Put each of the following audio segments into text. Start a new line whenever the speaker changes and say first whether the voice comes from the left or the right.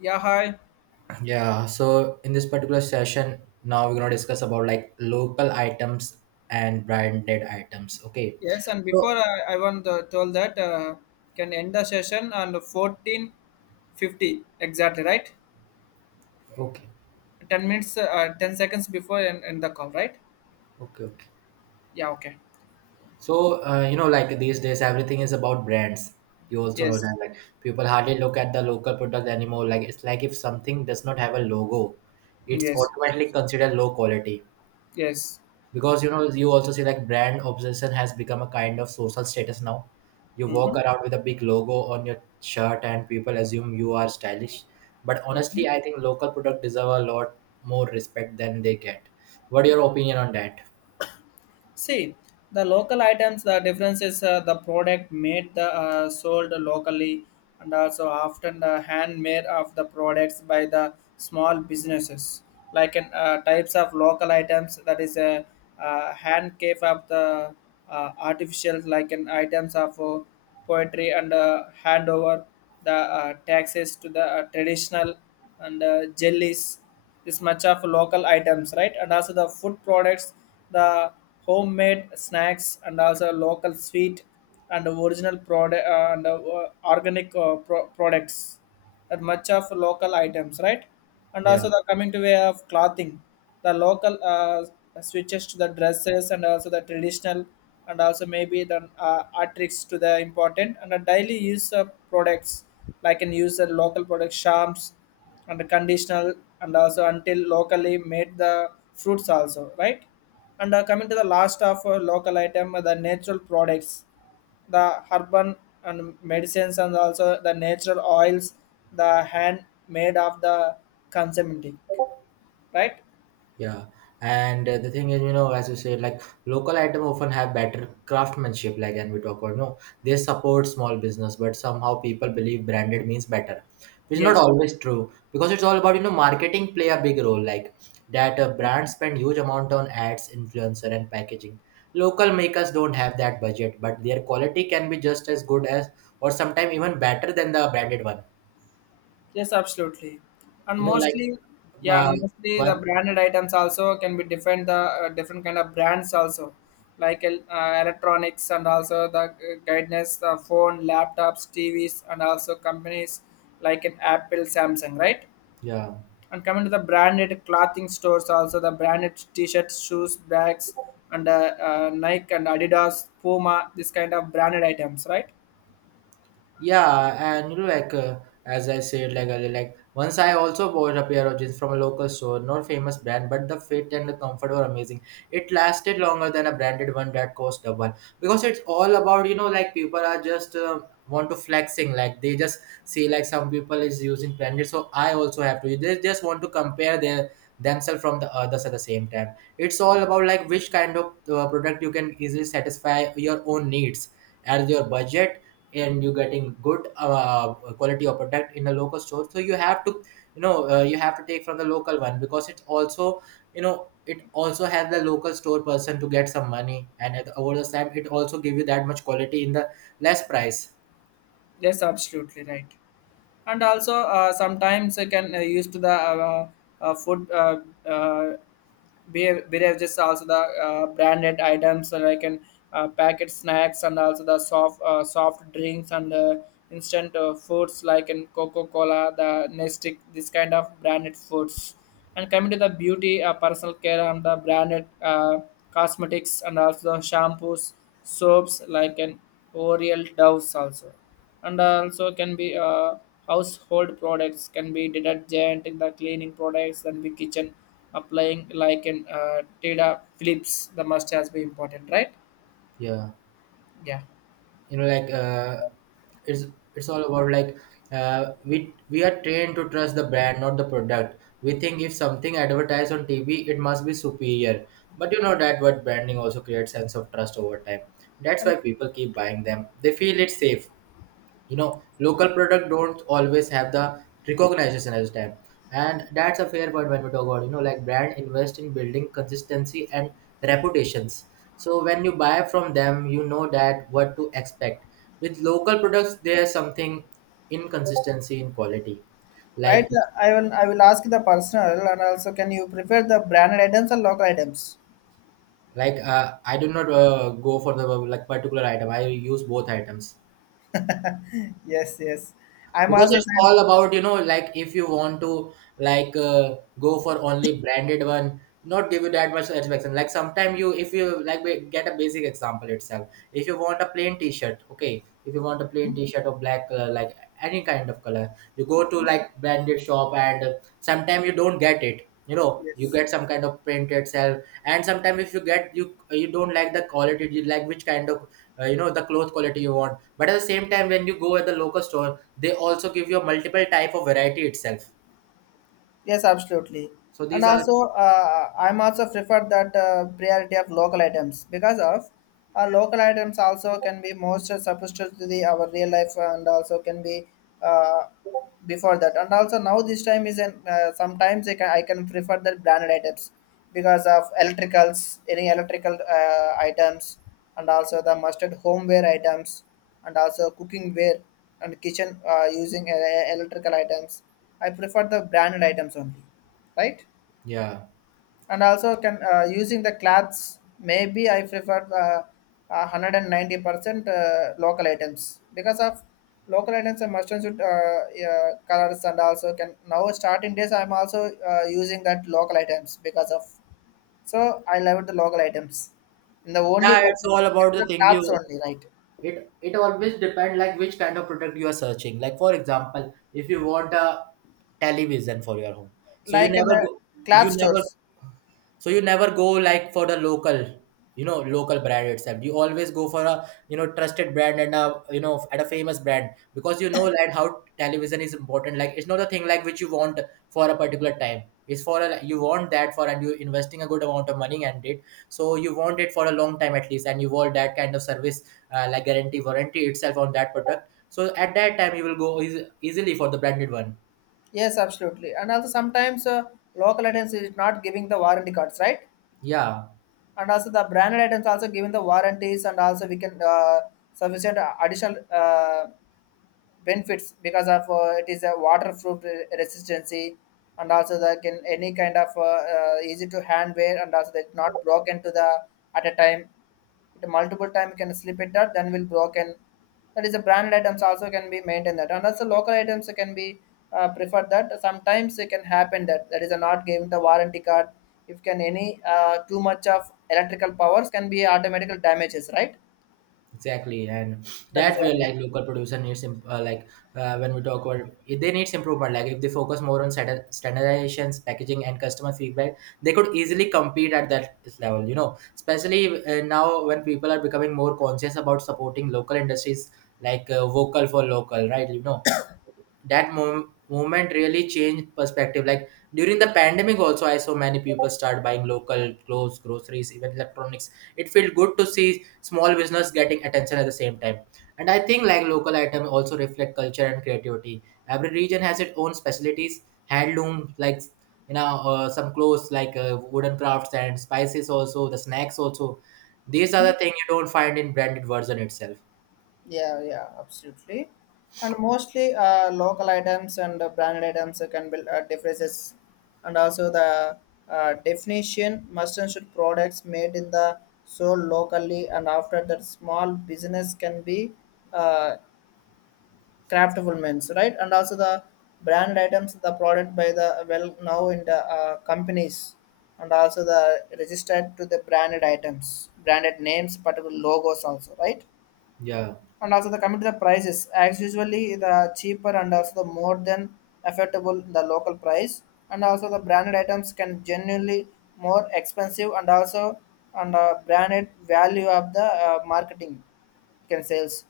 left: Yeah, hi.
right: Yeah, so in this particular session, now we're gonna discuss about like local items and branded items. Okay,
left: Yes, and before
right: so
left: I want to tell that can end the session on 14:50 exactly, right?
right: okay,
left: 10 minutes, 10 seconds before end the call, right?
right: okay, okay.
left: Yeah, okay.
right: So you know, like these days, everything is about brands. You also know
left: Yes.
right: that like people hardly look at the local product anymore. Like it's like if something does not have a logo,
left: Mm,
right: it's
left: yes,
right: automatically considered low quality.
left: yes.
right: Because you know you also see like brand obsession has become a kind of social status now. You
left: Mm-hmm. Mm-hmm.
right: walk around with a big logo on your shirt and people assume you are stylish, but honestly I think local product deserve a lot more respect than they get. What your opinion on that?
left: See, the local items, the difference is the product made, the sold locally, and also often the handmade of the products by the small businesses. Like in types of local items, that is a hand cave of the artificial, like in items of poetry and handover the taxes to the traditional and jellies, this much of local items, right? And also the food products, the homemade snacks and also local sweet and original product and organic products, that much of local items, right? And
right: Yeah.
left: also the coming to way of clothing, the local switches to the dresses and also the traditional and also maybe the art to the important and the daily use of products, like can use the local product charms and the conditional and also until locally made the fruits also, right? And coming to the last of local item, the natural products, the herbal and medicines and also the natural oils, the hand made of the consumptive, right?
right: Yeah, and the thing is, you know, as you said, like local item often have better craftsmanship, like and we talk about no, they support small business, but somehow people believe branded means better, which is not
left: Yes.
right: always true because it's all about you know marketing play a big role, like that brands spend huge amount on ads, influencer, and packaging. Local makers don't have that budget, but their quality can be just as good as, or sometimes even better than the branded one.
left: Yes, absolutely, and
right: You know, like
left: mostly yeah,
right: uh,
left: and mostly the
right: one,
left: branded items also can be different, the different kind of brands also, like electronics and also the guidance, the phone, laptops, tvs and also companies like an Apple, Samsung, right?
right: yeah.
left: And coming to the branded clothing stores, also the branded t-shirts, shoes, bags, and Nike and Adidas, Puma, this kind of branded items, right?
right: Yeah, and you know, like as I said, like earlier, like once I also bought a pair of jeans from a local store, not famous brand, but the fit and the comfort were amazing. It lasted longer than a branded one that cost double because it's all about you know, like people are just want to flexing, like they just see like some people is using branded, so I also have to. They just want to compare their themselves from the others at the same time. It's all about like which kind of product you can easily satisfy your own needs as your budget, and you're getting good quality of product in a local store, so you have to you know you have to take from the local one because it's also you know it also has the local store person to get some money, and at, over the time it also give you that much quality in the less price.
left: Yes, absolutely right. And also, sometimes I can use to the food uh, beer beverages, also the branded items, like an packet snacks and also the soft drinks and instant foods like in Coca Cola, the nestic, this kind of branded foods. And coming to the beauty, personal care and the branded cosmetics and also shampoos, soaps like an Oriel, doves also, and also can be household products, can be detergent, the cleaning products, then the kitchen applying like in data flips, the must has be important, right?
right: Yeah,
left: Yeah.
right: you know like it's it's all about like we are trained to trust the brand, not the product. We think if something advertised on TV it must be superior, but you know that what branding also creates sense of trust over time. That's why people keep buying them, they feel it's safe. You know local product don't always have the recognition as time, and that's a fair point when we talk about you know like brand invest in building consistency and reputations. So when you buy from them you know that what to expect. With local products there's something inconsistency in quality,
left: Right,
right: like
left: I will ask the personal, and also can you prefer the branded items or local items?
right: like I do not go for the like particular item. I use both items
left: Yes, yes. I'm
right: because
left: also
right: it's
left: saying
right: all about you know like if you want to like go for only branded one, not give you that much satisfaction. Like sometimes you, if you like get a basic example itself, if you want a plain t-shirt, okay, if you want a plain t-shirt or black color, like any kind of color, you go to like branded shop and sometimes you don't get it, you know you
left: yes.
right: get some kind of print itself. And sometimes if you get, you don't like the quality, you like which kind of you know the cloth quality you want, but at the same time when you go at the local store, they also give you a multiple type of variety itself.
left: Yes, absolutely.
right: So
left: And
right: these are
left: also, I'm also prefer that priority of local items because of local items also can be most supposed to the our real life and also can be, uh, before that and also now this time is an sometimes I can prefer the branded items because of electricals, any electrical items, and also the mustard homeware items and also cooking ware and kitchen using electrical items, I prefer the branded items only, right?
right: yeah.
left: And also can using the cloths, maybe I prefer uh, 190% local items because of local items and mustard should, colors, and also can now starting days I'm also using that local items because of, so I love the local items and the only
right: Yeah, it's
left: purpose
right: all about the
left: is
right: thing
left: cloths
right: you
left: only, right?
right: it it always depend like which kind of product you are searching. Like for example, if you want a television for your home, so you
left: Like in
right: never go you
left: cloth
right: never
left: stores.
right: so you never go like for the local, you know, local brand itself. You always go for a you know trusted brand and a you know at a famous brand because you know like how television is important. Like it's not a thing like which you want for a particular time. It's for a you want that for and you're investing a good amount of money and it. So you want it for a long time at least, and you want that kind of service like guarantee warranty itself on that product. So at that time you will go easily for the branded one.
left: Yes, absolutely, and also sometimes local items is not giving the warranty cards, right?
right: Yeah.
left: And also the branded items also given the warranties, and also we can sufficient additional benefits because of it is a waterproof resistancy, and also the can any kind of easy to handwear, and also that not broken to the at a time, it multiple time can slip it, that then will broken. That is the brand items also can be maintained that, and also local items can be preferred that, sometimes it can happen that that is not giving the warranty card if can any too much of electrical powers can be automatical damages, right?
right: Exactly, and
left: That is
right: that way,
left: one more.
right: like local producer needs like when we talk about if they needs improvement. Like if they focus more on standardizations, packaging, and customer feedback, they could easily compete at that level. You know, especially now when people are becoming more conscious about supporting local industries, like vocal for local, right? You know, that moment really changed perspective. Like during the pandemic also I saw many people start buying local clothes, groceries, even electronics. It felt good to see small business getting attention at the same time. And I think like local item also reflect culture and creativity. Every region has its own specialties, handloom, like you know some clothes like wooden crafts and spices, also the snacks also. These are the things you don't find in branded version itself.
left: Yeah, yeah, absolutely. And mostly local items and branded items can build differences. And also the definition must ensure products made in the sold locally, and after that small business can be uh, craftable means, right? And also the branded items, the product by the well now in the companies and also the registered to the branded items, branded names, particular logos also, right?
right: Yeah,
left: And also the coming to the prices, as usually the cheaper and also the more than affordable the local price. And also the branded items can genuinely more expensive, and also and branded value of the marketing can sales.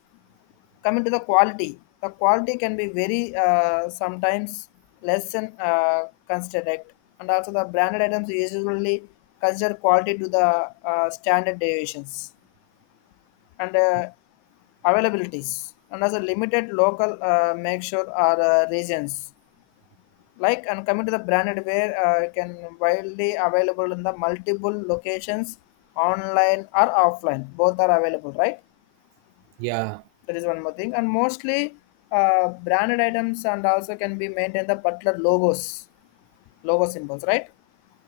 left: Coming to the quality can be very sometimes less than considered, right? And also the branded items usually consider quality to the standard deviations and availabilities, and as a limited local make sure are regions, like, and coming to the branded ware can widely available in the multiple locations, online or offline, both are available, right?
right: yeah,
left: That is one more thing. And mostly branded items and also can be maintained the particular logos, logo symbols, right?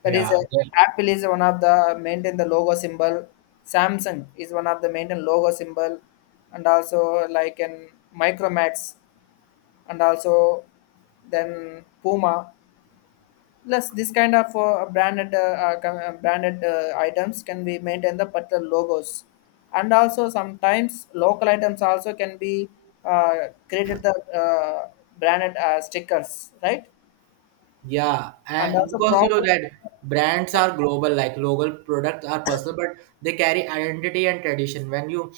left: That is,
right: yeah, yeah.
left: Apple is one of the maintain the logo symbol. Samsung is one of the maintain logo symbol, and also like an Micromax, and also then Puma. Plus, this kind of branded branded items can be maintain the particular logos, and also sometimes local items also can be created the branded stickers, right?
right: Yeah,
left: And
right: and
left: also
right: because you know
left: proper.
right: that brands are global, like local products are personal, but they carry identity and tradition when you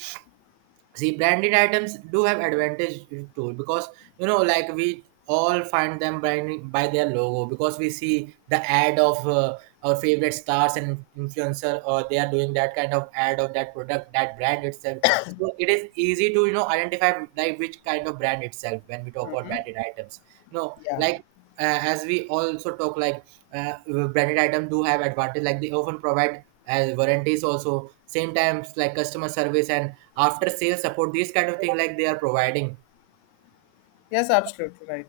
right: see, branded items do have advantage too because you know, like we all find them branded by their logo because we see the ad of our favorite stars and influencer, or they are doing that kind of ad of that product, that brand itself. So it is easy to you know identify like which kind of brand itself when we talk about
left: Mhm.
right: branded items. You know,
left: Yeah.
right: like as we also talk like uh, branded item do have advantage, like they often provide as warranties also same times like customer service and after sales support. These kind of thing like they are providing.
left: Yes, absolutely right.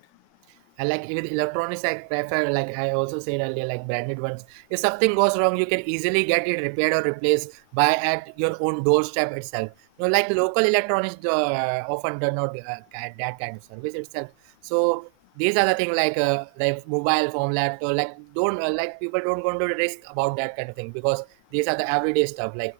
right: I like with electronics, I prefer like I also said earlier, like branded ones. If something goes wrong, you can easily get it repaired or replaced by at your own doorstep itself. You know, like local electronics often do not get that kind of service itself. So these are the thing like mobile phone, laptop, like don't like people don't going to risk about that kind of thing because these are the everyday stuff like.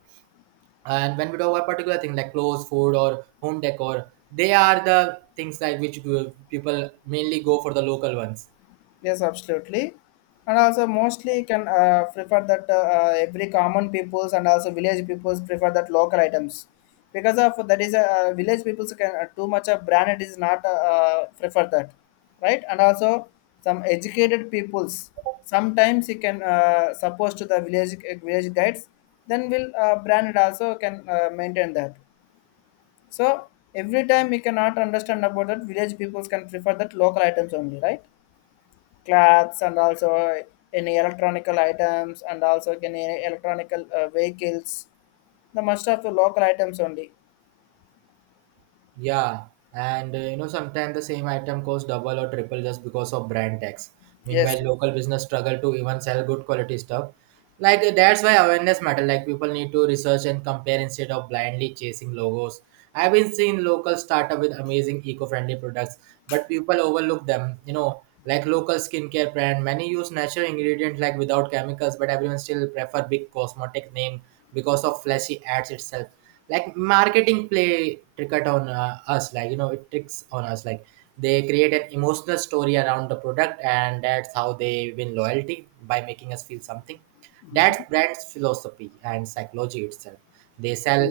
right: And when we talk about particular thing like clothes, food, or home decor, they are the things like which people mainly go for the local ones.
left: Yes, absolutely. And also mostly can prefer that every common peoples and also village peoples prefer that local items, because of that is a village peoples can too much of branded is not prefer that, right? And also some educated peoples, sometimes he can suppose to the village guides, then will branded also can maintain that. So every time we cannot understand about that, village peoples can prefer that local items only, right? Clothes and also any electronical items and also any electronical vehicles, the most of the local items only.
right: Yeah, and you know sometimes the same item costs double or triple just because of brand tax.
left: Yes,
right: Meanwhile, local
left: yes.
right: business struggle to even sell good quality stuff. Like
left: Yeah.
right: that's why awareness matter. Like people need to research and compare instead of blindly chasing logos. I've been seeing local startup with amazing eco-friendly products, but people overlook them. You know, like local skincare brand, many use natural ingredients like without chemicals, but everyone still prefer big cosmetic name because of flashy ads itself. Like marketing play trick out on us, like you know it tricks on us, like they create an emotional story around the product and that's how they win loyalty by making us feel something. That's brand's philosophy and psychology itself. They sell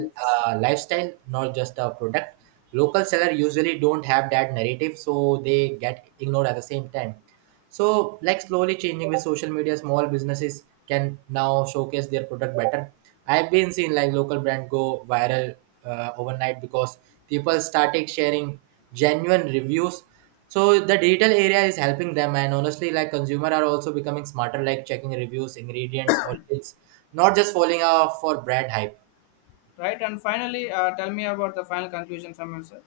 right: a lifestyle, not just a product. Local seller usually don't have that narrative so they get ignored at the same time. So like slowly changing with social media, small businesses can now showcase their product better. I've been seeing like local brand go viral overnight because people started sharing genuine reviews. So the digital area is helping them, and honestly, like consumer are also becoming smarter, like checking reviews, ingredients, origins, not just following for brand hype.
left: Right. And finally, tell me about the final conclusion from your side.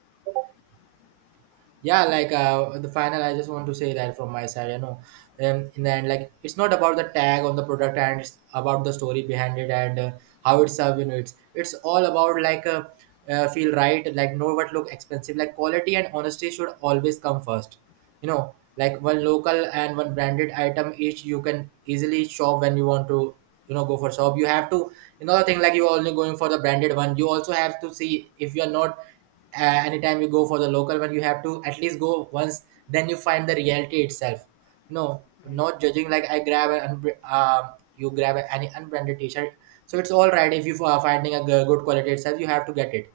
right: Yeah, like the final I just want to say that from my side, you know, and then like it's not about the tag on the product, and it's about the story behind it, and how it's served. You know it's all about like feel right, like know what look expensive, like quality and honesty should always come first. You know like one local and one branded item each, you can easily shop when you want to, you know go for shop. You have to another thing like you are only going for the branded one, you also have to see if you are not uh, anytime you go for the local one, you have to at least go once then you find the reality itself. You know, not judging, like I grab an you grab any unbranded t-shirt, so it's all right. If you are finding a good quality itself, you have to get it.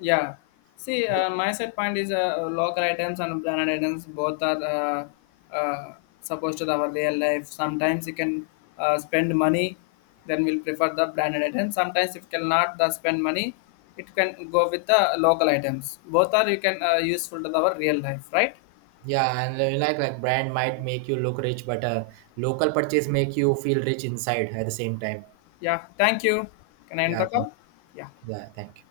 left: Yeah. See, my set point is local items and branded items both are uh, uh, supposed to our real life. Sometimes you can spend money, then we'll prefer the branded items. Sometimes if you cannot the spend money, it can go with the local items. Both are you can useful to our real life, right?
right: Yeah, and like brand might make you look rich, but a local purchase make you feel rich inside at the same time.
left: Yeah. Thank you. Can I end
right: Yeah,
left: the call? Yeah.
right: yeah, thank you.